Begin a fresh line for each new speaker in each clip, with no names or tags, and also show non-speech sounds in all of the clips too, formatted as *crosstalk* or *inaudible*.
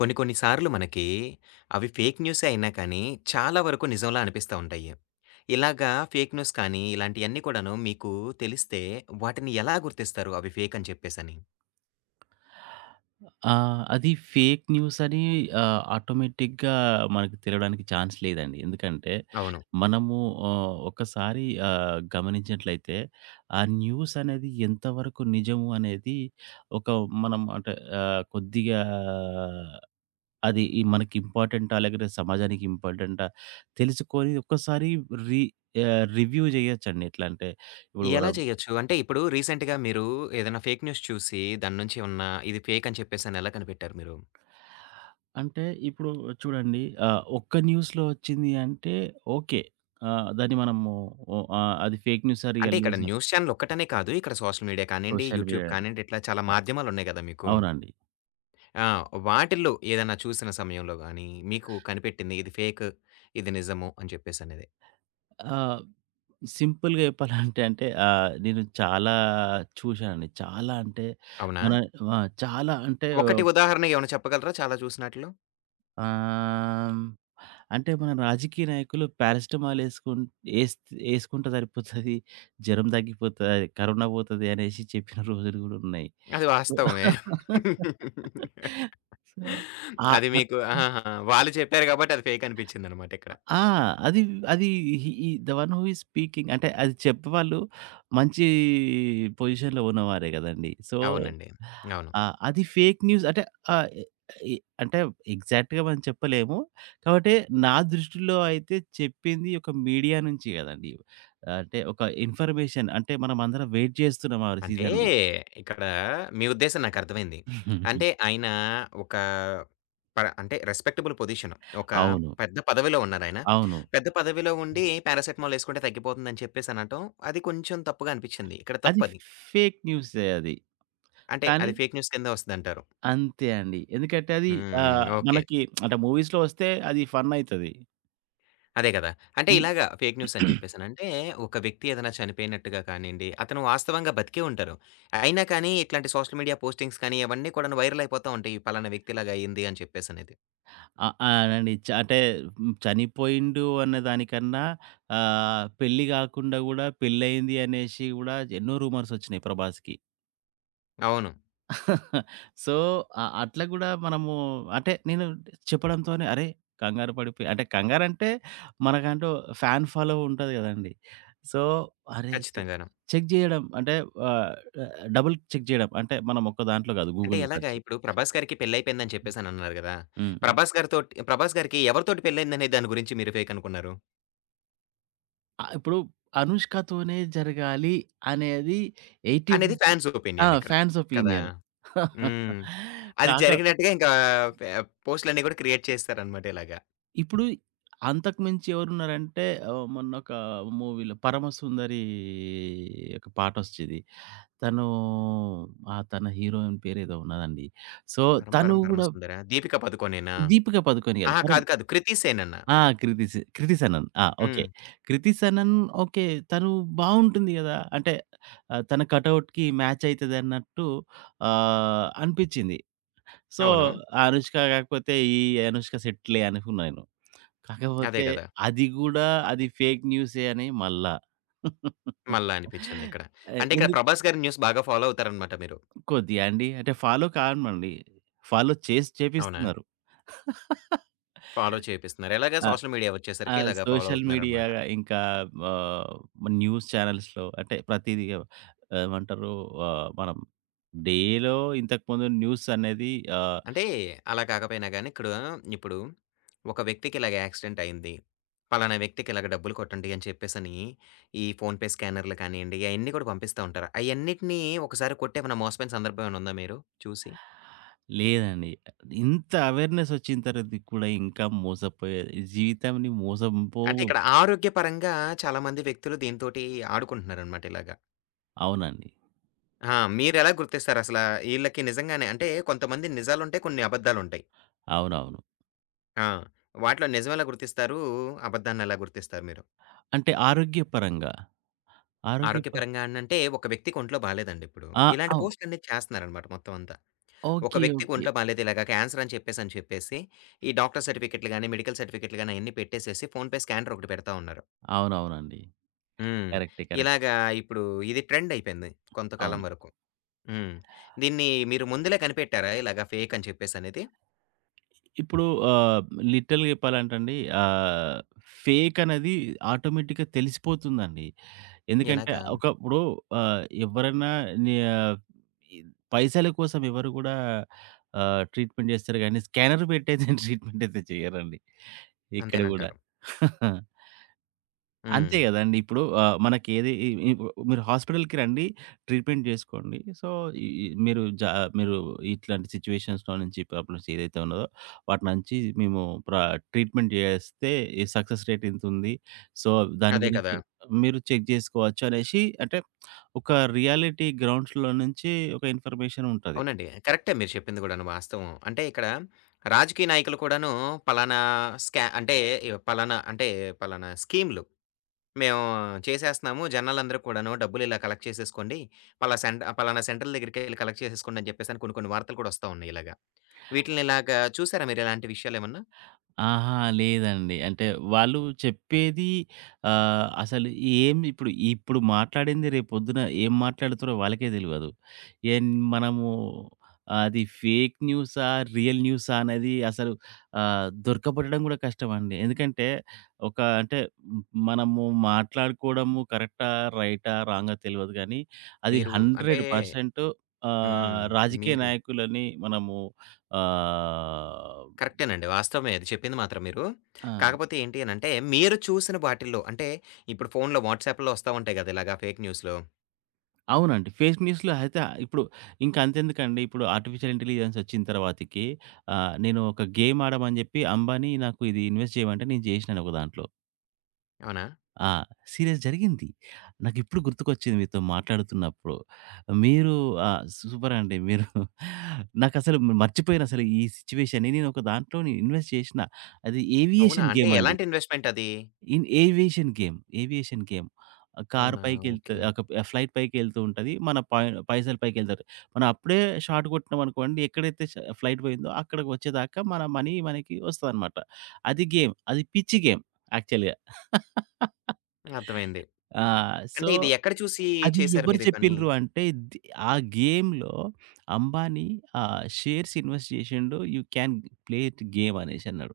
కొన్ని కొన్ని సార్లు మనకి అవి ఫేక్ న్యూసే అయినా కానీ, చాలా వరకు నిజంలా అనిపిస్తా ఉంటాయి. ఇలాగా ఫేక్ న్యూస్ కానీ, ఇలాంటియన్నీ కూడాను మీకు తెలిస్తే వాటిని ఎలా గుర్తిస్తారు అవి ఫేక్ అని చెప్పేసని?
ఆ! అది ఫేక్ న్యూస్ అని ఆటోమేటిక్‌గా మనకు తెలవడానికి ఛాన్స్ లేదండి. ఎందుకంటే
అవును.
మనము ఒకసారి గమనించినట్లయితే ఆ న్యూస్ అనేది ఎంతవరకు నిజము అనేది ఒక మనం అంటే కొద్దిగా అది ఈ మనకి ఇంపార్టెంటా? లేకపోతే సమాజానికి ఇంపార్టెంటా? తెలుసుకొని ఒక్కసారి రి రివ్యూ చేయొచ్చండి. ఎట్లా అంటే ఇప్పుడు
ఎలా
మనం
చేయొచ్చు? అంటే ఇప్పుడు రీసెంట్‌గా మీరు ఏదైనా ఫేక్ న్యూస్ చూసి దాని నుంచి ఏమన్నా ఇది ఫేక్ అని చెప్పేసని ఎలా కనిపెట్టారు మీరు?
అంటే ఇప్పుడు చూడండి. ఒక్క న్యూస్‌లో వచ్చింది అంటే ఓకే. దాన్ని మనము అది ఫేక్ న్యూసా?
అంటే
రియల్
ఇక్కడ
న్యూసా?
న్యూస్ ఛానెల్ ఒక్కటనే కాదు. ఇక్కడ సోషల్ మీడియా కానియండి,
సోషల్
యూట్యూబ్
మీడియా. అ
కానియండి, ఇట్లా చాలా మాధ్యమాలున్నాయి గదా మీకు.
అవునండి.
ఆ! వాటిల్లో ఏదన్నా చూసిన సమయంలో గాని, మీకు కనిపెట్టింది ఇది ఫేక్, ఇది నిజము అని చెప్పేసనేది.
ఆహ్, సింపుల్‌గా చెప్పాలంటే అంటే నేను చాలా చూశానండి. చాలా అంటే
అవునా?
మన ఆ! చాలా అంటే
ఒకటి ఉదాహరణ ఏమైనా చెప్పగలరా చాలా చూసినాటిలో?
ఆహ్, అంటే మన రాజకీయ నాయకులు పారాసిటమాల్ ఏసుకున్ ఏస్ ఏసుకుంటే సరిపోతది. జ్వరం తగ్గిపోతది. కరోనా పోతది అనేసి చెప్పిన రోజులు కూడా ఉన్నాయి.
అది
సో,
వాస్తవమే.
సో, ఆహ్,
అది
అత్
మీకు ఆహాహా! వాళ్ళు చెప్పారు కాబట్టి అది ఫేక్ అనిపించిందనమాట ఇక్కడ.
ఆ! అది అది ఈ the one who is speaking అంటే అది చెప్పేవాళ్ళు మంచి పొజిషన్‌లో ఉన్నవారే గదండీ. సో,
అవునండి. అవును.
అది ఫేక్ న్యూస్ అంటే ఆహ్, ఎ అంటే ఎగ్జాక్ట్‌గా మనం చెప్పలేము. కాబట్టి నా దృష్టిలో అయితే చెప్పింది ఒక మీడియా నుంచి గదండీ. అంటే ఒక ఇన్ఫర్మేషన్ అంటే మనమందరం వెయిట్ జేస్తున్నాం ఆ
అంటే
సీజన్‌లో.
ఇక్కడ మీ ఉద్దేశ్యం నాకర్థమైంది. అంటే
*laughs*
ఆయన ఒక ప అంటే రెస్పెక్టబుల్ పొజిషన్. ఒక
అవును.
పెద్ద పదవిలో ఉన్నారాయన.
అవును.
పెద్ద పదవిలో ఉండి పారాసిటమాల్ యేసుకుంటే తగ్గిపోతుందని చెప్పేసనటం, అది కొంచెం తప్పుగా అనిపిచ్చింది. ఇక్కడ
అది
తప్పది.
ఫేక్ న్యూసే అది.
అంటే
కానీ
అది ఫేక్ న్యూస్ కింద వస్తదంటారు.
అంతే అండి. ఎందుకంటే అది
హ్మ్. ఓకే.
మనకి అంటే మూవీస్‌లో వస్తే అది ఫన్ అయితది.
అదే గదా! అంటే
హ్మ్.
ఇలాగా ఫేక్ న్యూస్ అని చెప్పేసనంటే, ఒక వ్యక్తి ఏదైనా చనిపోయినట్టుగా కానియండి, అతను వాస్తవంగా బతికే ఉంటారు. అయినా కానీ ఇట్లాంటి సోషల్ మీడియా పోస్టింగ్స్ కానీ అవన్నీ కూడాను వైరల్ అయిపోతా ఉంటాయి. ఈ పలానా వ్యక్తి ఇలాగ అయింది అని చెప్పేసనేది.
ఆ! అవునండి. చ అంటే హ్మ్. చనిపోయిండు అనే దానికన్నా పెళ్లి గాకుండా గూడా పెళ్లయింది అనేసి గూడా ఎన్నో రూమర్స్ ఒచ్చినాయి ప్రభాస్‌కి.
అవును.
సో, అట్లా గూడా మనము నేను చెప్పడంతోనే అరే! కంగారు పడిపోయి అంటే కంగారంటే మనకంటూ ఫ్యాన్ ఫాలో ఉంటది గదండీ. సో, అరే! చె
ఖచ్చితంగాను.
చెక్ జేయడం అంటే ఆహ్, డబుల్ చెక్ జేయడం. అంటే మనం ఒక్క దాంట్లో గాదు,
అంటే
గూగుల్‌లో
ఎలాగా
సెర్చ్.
ఇప్పుడు 'ప్రభాస్' గారికి పెళ్లయిపోయిందని చెప్పేసనన్నారు గదా!
హ్మ్. హ్మ్.
'ప్రభాస్' గారితోటి 'ప్రభాస్' గారికి ఎవరితోటి పెళ్లయిందనే దాని గురించి మీరు ఫేక్ అనుకున్నారు?
ఇప్పుడు 'అనుష్కతోనే జరగాలి' అనేది 80.
అనేది ఫ్యాన్స్
ఆ!
ఒపీనియన్ ఇక్కడ.
ఫ్యాన్స్
కదా!
ఒపీనియన్.
హ్మ్.
*laughs*
అది
కాక
జరిగినట్టుగా ఇంకా ఫే పోస్ట్‌లన్నీ గూడా క్రియేట్ చేసేసారనమాట ఇలాగా.
ఇప్పుడు అంతకు మించి ఎవరున్నారంటే మొన్నొక మూవీలో 'పరమసుందరి' ఒక పాటొచ్చేది. తను ఆ! తన హీరోయిన్ పేరేదో ఉన్నదండి. సో,
'పరం
తను
పరం పరమ
గూడా
సుందర' 'దీపిక పదుకొనేనా?'
'దీపిక పదుకొనె' గాదు.
అహా! కాదు కాదు. 'కృతి సేనన.'
ఆ! 'కృతి సనన్'. ఆ!
హ్మ్.
ఓకే. 'కృతి సనన్'. ఓకే. తను బావుంటుంది గదా! అంటే తన కటౌట్‌కి మ్యాచ్ అయితదన్నట్టు అనిపిచ్చింది. సో,
అవును.
ఆ 'అనుష్క' గాకపోతే ఈ 'అనుష్క' సెట్‌లే అనుకున్నా నేను.
అదే
కాకపోతే
గదా!
అది గూడా అది ఫేక్ న్యూసే అని మళ్ళా.
మళ్ళా అనిపిచ్చిందిక్కడ. అంటే ఇక్కడ
ఎందుకు
'ప్రభాస్' గారి న్యూస్ బాగా ఫాలో అవుతారనమాట మీరు.
కొద్దిగా అండి. అంటే ఫాలో కామండి. ఫాలో చేసి
అవునా?
చేపిస్తున్నారు.
ఫాలో చేపిస్తున్నారు. ఎలాగా
ఆ!
సోషల్ మీడియా
ఆ
వచ్చేసరికి ఇలాగా ఫాలో
సోషల్ మీడియా
అవుతున్నారనమాట.
ఇంకా ఆహ్, న్యూస్ ఛానల్స్‌లో అంటే ప్రతీది ఏమంటారు మనం డేలో ఇంతకుముందు న్యూస్ అనేది ఆహ్,
అంటే అలా కాకపోయినా గానీ ఇక్కడ ఇప్పుడు ఒక వ్యక్తికి ఇలాగ యాక్సిడెంట్ అయింది. పలానా వ్యక్తికి ఇలాగ డబ్బులు కొట్టండి అని చెప్పేసని ఈ ఫోన్‌పే స్కానర్‌లు కానియండి, అయన్నీ కూడా పంపిస్తా ఉంటారు. అయన్నిటిని ఒకసారి కొట్టి ఏమైనా మోసపోయిన సందర్భం ఏమైనా ఉందా మీరు చూసి?
లేదండి. ఇంత అవేర్‌నెస్ వచ్చిన తర్వాత కూడా ఇంకా మోసపోయేది. జీవితాన్ని మోసంపో.
అంటే ఇక్కడ ఆరోగ్యపరంగా చాలామంది వ్యక్తులు దీనితోటి ఆడుకుంటున్నారనమాట ఇలాగ.
అవునండి.
ఆ! మీరెలా గుర్తిస్తారసల ఈళ్ళకి నిజంగానే అంటే కొంతమంది నిజాలుంటాయి, కొన్ని అబద్దాలుంటాయి.
అవునవును.
ఆ! వాటిలో నిజం ఎలా గుర్తిస్తారు? అబద్ధాన్ని ఎలా గుర్తిస్తారు మీరు?
అంటే ఆరోగ్యపరంగా. ఆరోగ్యప
ఆరోగ్యపరంగా అని అంటే ఒక వ్యక్తికి ఒంట్లో బాలేదండి ఇప్పుడు.
ఆ!
ఇలాంటి
అవ్
పోస్ట్‌లన్నీ చేస్తున్నారనమాట మొత్తం అంతా. ఒక
ఓకే.
వ్యక్తికి
ఓకే.
ఒంట్లో బాలేదు ఇలాగ క్యాన్సర్ అని చెప్పేసి, అని చెప్పేసి ఈ డాక్టర్ సర్టిఫికేట్‌లు గాని, మెడికల్ సర్టిఫికేట్‌లు గాని అయన్నీ పెట్టేసేసి ఫోన్‌పే స్కానర్ ఒకటి పెడతా ఉన్నారు.
అవునవునండి.
హ్మ్.
కరెక్టే. కరెక్టే.
ఇలాగా ఇప్పుడు ఇది ట్రెండ్ అయిపోయింది కొంతకాలం
అవును.
వరకు. హ్మ్. దీన్ని మీరు ముందులే కనిపెట్టారా? ఇలాగ ఫేక్ అని చెప్పేసనేది?
ఇప్పుడు ఆహ్, లిటరల్‌గా చెప్పాలంటండి ఆహ్, ఫేక్ అనేది ఆటోమేటిక్‌గా తెలిసిపోతుందండి. ఎందుకంటే
ఎలాగా?
ఒకప్పుడు ఎవరన్నా ని ఆహ్, పైసల కోసం ఎవరు కూడా ట్రీట్‌మెంట్ చేస్తారు గానీ స్కానర్ పెట్టైతే ట్రీట్‌మెంట్ *laughs* అయితే చేయరండి. ఇక్కడ గూడా.
అంతేనంటారు.
అంతే
హ్మ్.
గదండీ. ఇప్పుడు మనకేది ఇ ఇ మీరు హాస్పిటల్‌కి రండి, ట్రీట్‌మెంట్ జేసుకోండి. సో, ఈ ఈ మీరు ఇట్లాంటి సిట్యుయేషన్స్‌లో నుంచి ప్రాబ్లమ్స్ ఏదైతే ఉన్నదో, వాటి నుంచి మేము ప్ర ట్రీట్‌మెంట్ జేస్తే ఈ సక్సెస్ రేట్ ఇంతుంది. సో, దాని
అదే కదా!
గురించి మీరు చెక్ జేసుకోవచ్చు అనేసి అంటే, ఒక రియాలిటీ గ్రౌండ్స్‌లో నుంచి ఒక ఇన్ఫర్మేషన్ ఉంటది.
అవునండి. కరెక్టే మీరు చెప్పింది గూడాను వాస్తవం. అంటే ఇక్కడ రాజకీయ నాయకులు కూడాను పలానా స్కా అంటే ఈ పలానా అంటే పలానా స్కీమ్‌లు మేము చేసేస్తున్నాము. జనాలందరూ కూడాను డబ్బులు ఇలా కలెక్ట్ చేసేసుకోండి. పలానా సెంట్రల్ దగ్గరికెళ్ళి కలెక్ట్ చేసేసుకోండి అని చెప్పేసని కొన్ని కొన్ని వార్తలు కూడా వస్తా ఉన్నాయి ఇలాగా. వీటిల్ని ఇలాగా చూసారా మీరు ఇలాంటి విషయాలేమన్నా?
ఆహా! లేదండి. అంటే వాళ్ళు చెప్పేది అసలు ఇప్పుడు మాట్లాడింది రేపొద్దున ఏం మాట్లాడుతారో వాళ్ళకే తెలవదు. మనము అది ఫేక్ న్యూసా? రియల్ న్యూసా? అనేది అసలు దొరకబడడం కూడా కష్టమండి. ఎందుకంటే ఒక అంటే మ్, మనము మాట్లాడుకోవడము కరెక్టా? రైటా? రాంగా? తెలవదు గానీ అది
మీరు అంటే
100%
హ్మ్.
రాజకీయ
మీరు
నాయకులని మనము ఆహ్,
కరెక్టేనండి. వాస్తవమే అది చెప్పింది మాత్రం మీరు.
ఆ!
కాకపోతే ఏంటి అనంటే మీరు చూసిన వాటిల్లో అంటే ఇప్పుడు ఫోన్‌లో వాట్సాప్‌లో వస్తా ఉంటాయి గదా! ఇలాగా ఫేక్ న్యూస్‌లు.
అవునండి. ఫేక్ న్యూస్‌లో అయితే ఇప్పుడు ఇంక అంతెందుకండి. ఇప్పుడు ఆర్టిఫిషియల్ ఇంటెలిజెన్స్ వచ్చిన తర్వాతకి నేను ఒక గేమ్ ఆడమని జెప్పి అంబానీ నాకు ఇది ఇన్వెస్ట్ చేయమంటే నేను జేసినాను ఒక దాంట్లో.
అవునా?
ఆ! సీరియస్ జరిగింది. నాకిప్పుడు గుర్తుకొచ్చింది మీతో మాట్లాడుతున్నప్పుడు. మీరు సూపర్ అండి. నాకసలు మర్చిపోయానసలు ఈ సిట్యుయేషన్‌ని. నేను ఒక దాంట్లోని ఇన్వెస్ట్ చేసిన. అది
అవునా?
ఏవియేషన్
అంటే
గేమ్ అండి.
ఎలాంటి ఇన్వెస్ట్‌మెంట్ అది?
In aviation game. Aviation game. కారు
అవునా?
పైకెళ్తే
ఓకే.
ఒక ఫ్లైట్ పైకెళ్తూ ఉంటది. మన పాయ్ పైసలు పైకెళ్తారు. మనం అప్పుడే షార్ట్ కొట్టినామనుకోండి, ఎక్కడైతే ఫ్లైట్ పోయిందో అక్కడికి వచ్చేదాకా మన మనీ మనకి వస్తదనమాట. అది గేమ్. అది పిచ్చి గేమ్ యాక్చువల్‌గా.
అర్థమైంది.
ఆ! సో,
అంటే ఇది ఎక్కడ చూసి
అది
చేశారు
ఎవరు
మీరు ఈ పని?
చెప్పిండ్రు అంటే ది ఆ గేమ్‌లో అంబానీ షేర్స్ ఇన్వెస్ట్ చేసిండు. You can play it game అనేసన్నాడు.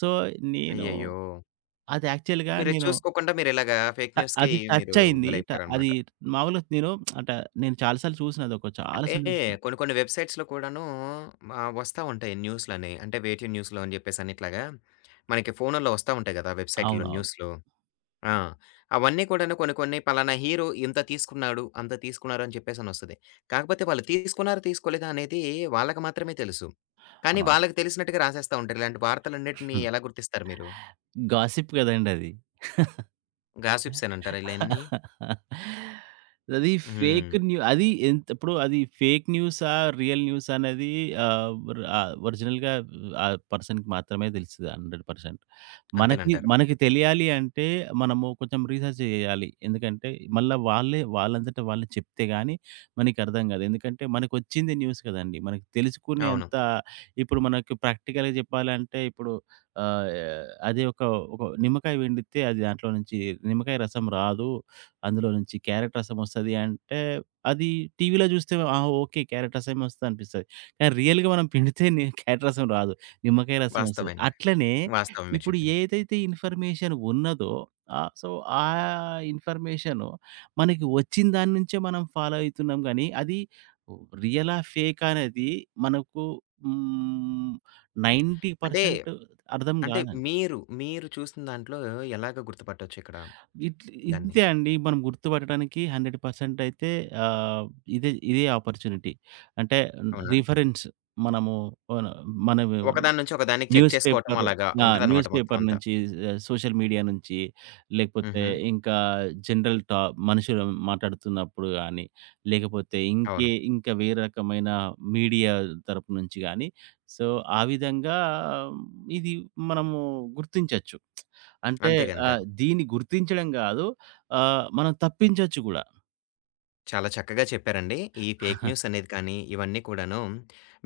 సో, నేను
అయ్యయ్యో!
అది యాక్చువల్‌గా
మీరది
నేను
చూసుకోకుండా మీరిలాగా ఫేక్ న్యూస్‌కి
అది టచ్
మీరు
అయింది. ట అది
బలైపోయారనమాట.
మామూలుగా అట నేను చాలా సార్లు చూసిన, చాలా
అంటే
సార్లు చూసిన.
కొన్ని కొన్ని వెబ్‌సైట్స్‌లో కూడాను వస్తా ఉంటాయి న్యూస్‌లని. అంటే వేటి న్యూస్‌లో అని చెప్పేసని ఇట్లాగా మనకి ఫోనుల్లో వస్తా ఉంటాయి కదా! వెబ్‌సైట్‌లో
అవునవును.
న్యూస్‌లు. ఆ! అవన్నీ కూడాను కొన్ని కొన్ని పలానా హీరో ఇంత తీసుకున్నాడు, అంత తీసుకున్నారు అని చెప్పేసనొస్తది. కాకపోతే వాళ్ళు తీసుకున్నారా, తీసుకోలేదా అనేది వాళ్ళకి మాత్రమే తెలుసు. కానీ
అవును.
వాళ్ళకి తెలిసినట్టుగా రాసేస్తా ఉంటారు. ఇలాంటి వార్తలన్నిటిని
హ్మ్.
ఎలా గుర్తిస్తారు మీరు?
గాసిప్ కదండీ అది.
గాసిప్స్ అనంటారా ఈలన్నీ?
*laughs* అది
హ్మ్.
ఫేక్ న్యూ అది ఎంత ఇప్పుడు అది ఫేక్ న్యూసా? రియల్ న్యూసా? అనేది ఒరిజినల్‌గా ఆ పర్సన్‌కి మాత్రమే తెలుస్తది 100%. మనకి
అంతేనంటారు.
మనకి తెలియాలి అంటే మనము కొంచెం రీసెర్చ్ చేయాలి. ఎందుకంటే మళ్ళా వాళ్ళే వాళ్ళంతట వాళ్ళు చెప్తే గాని మనకి అర్థం కాదు. ఎందుకంటే మనకొచ్చింది న్యూస్ కదండీ! మనకు
అవును.
తెలుసుకునేంత. మనకు ప్రాక్టికల్‌గా చెప్పాలంటే ఇప్పుడు ఆహ్, అది ఒక ఒక నిమ్మకాయ పిండితే అది దాంట్లో నుంచి నిమ్మకాయ రసం రాదు. అందులో నుంచి క్యారెట్ రసం వస్తది అంటే, అది టీవీలో చూస్తే ఆ! ఓకే. క్యారెట్ రసమే వస్తదనిపిస్తది. కానీ రియల్‌గా మనం పిండితే క్యారెట్ రసం రాదు. నిమ్మకాయ రసమే వస్తది.
వాస్తవేనండి.
అట్లనే
వాస్తవం మీరు
ఇప్పుడు
చెప్పింది.
ఏదైతే ఇన్ఫర్మేషన్ ఉన్నదో, సో, ఆ ఇన్ఫర్మేషను మనకి వచ్చిన దాని నుంచే మనం ఫాలో అయితున్నాం గానీ, అది రియలా? ఫేకా? అనేది మనకు హ్మ్,
అంటే,
90% అర్థం
అంటే,
గాదండి.
మీరు చూసిన దాంట్లో ఎలాగ గుర్తుపట్టొచ్చు ఇక్కడ? దాన్ని.
ఇంతే అండి. మనం గుర్తుపట్టడానికి 100% అయితే ఆహ్, ఇదే ఇదే ఆపర్చునిటీ. అంటే
అవునా?
రిఫరెన్స్ మనము మన మనము
ఒకదాని నుంచి ఒకదానికి చెక్
న్యూస్
చేసుకోవటం
పేపర్,
అలాగా
ఆ!
ఉంటదనమాట
న్యూస్
మొత్తం
పేపర్
అంతా.
నుంచి, సోషల్ మీడియా నుంచి, లేకపోతే
హుహు.
ఇంకా జనరల్ టా మనుషులు మాట్లాడుతున్నప్పుడు గాని, లేకపోతే
అవును.
ఇంకా వేరే రకమైన మీడియా తరపు నుంచి గాని, సో, ఆ విధంగా ఇది మనము గుర్తించొచ్చు. అంటే
అంతేగంటారు.
దీన్ని గుర్తించడం గాదు, మనం తప్పించొచ్చు గూడా.
చాలా చక్కగా చెప్పారండి. ఈ ఫేక్
*laughs*
న్యూస్ అనేది కానీ, ఇవన్నీ కూడాను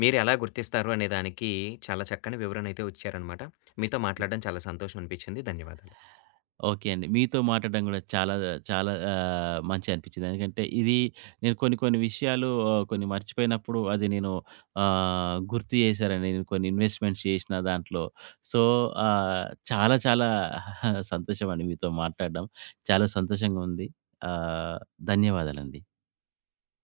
మీరెలా గుర్తిస్తారు అనే దానికి చాలా చక్కని వివరణ అయితే ఇచ్చారనమాట. మీతో మాట్లాడడం చాలా సంతోషం అనిపించింది. ధన్యవాదాలు.
ఓకే అండి. మీతో మాట్లాడడం గూడా చాలా చాలా మంచిగనిపించింది. ఎందుకంటే ఇది నేను కొన్ని కొన్ని విషయాలు కొన్ని మర్చిపోయినప్పుడు అది నేను గుర్తు చేశారండి. నేను కొన్ని ఇన్వెస్ట్‌మెంట్స్ చేసిన దాంట్లో. సో, ఆహ్, చాలా చాలా *laughs* సంతోషమండి మీతో మాట్లాడడం. చాలా సంతోషంగా ఉంది. ఆహ్, ధన్యవాదాలండి.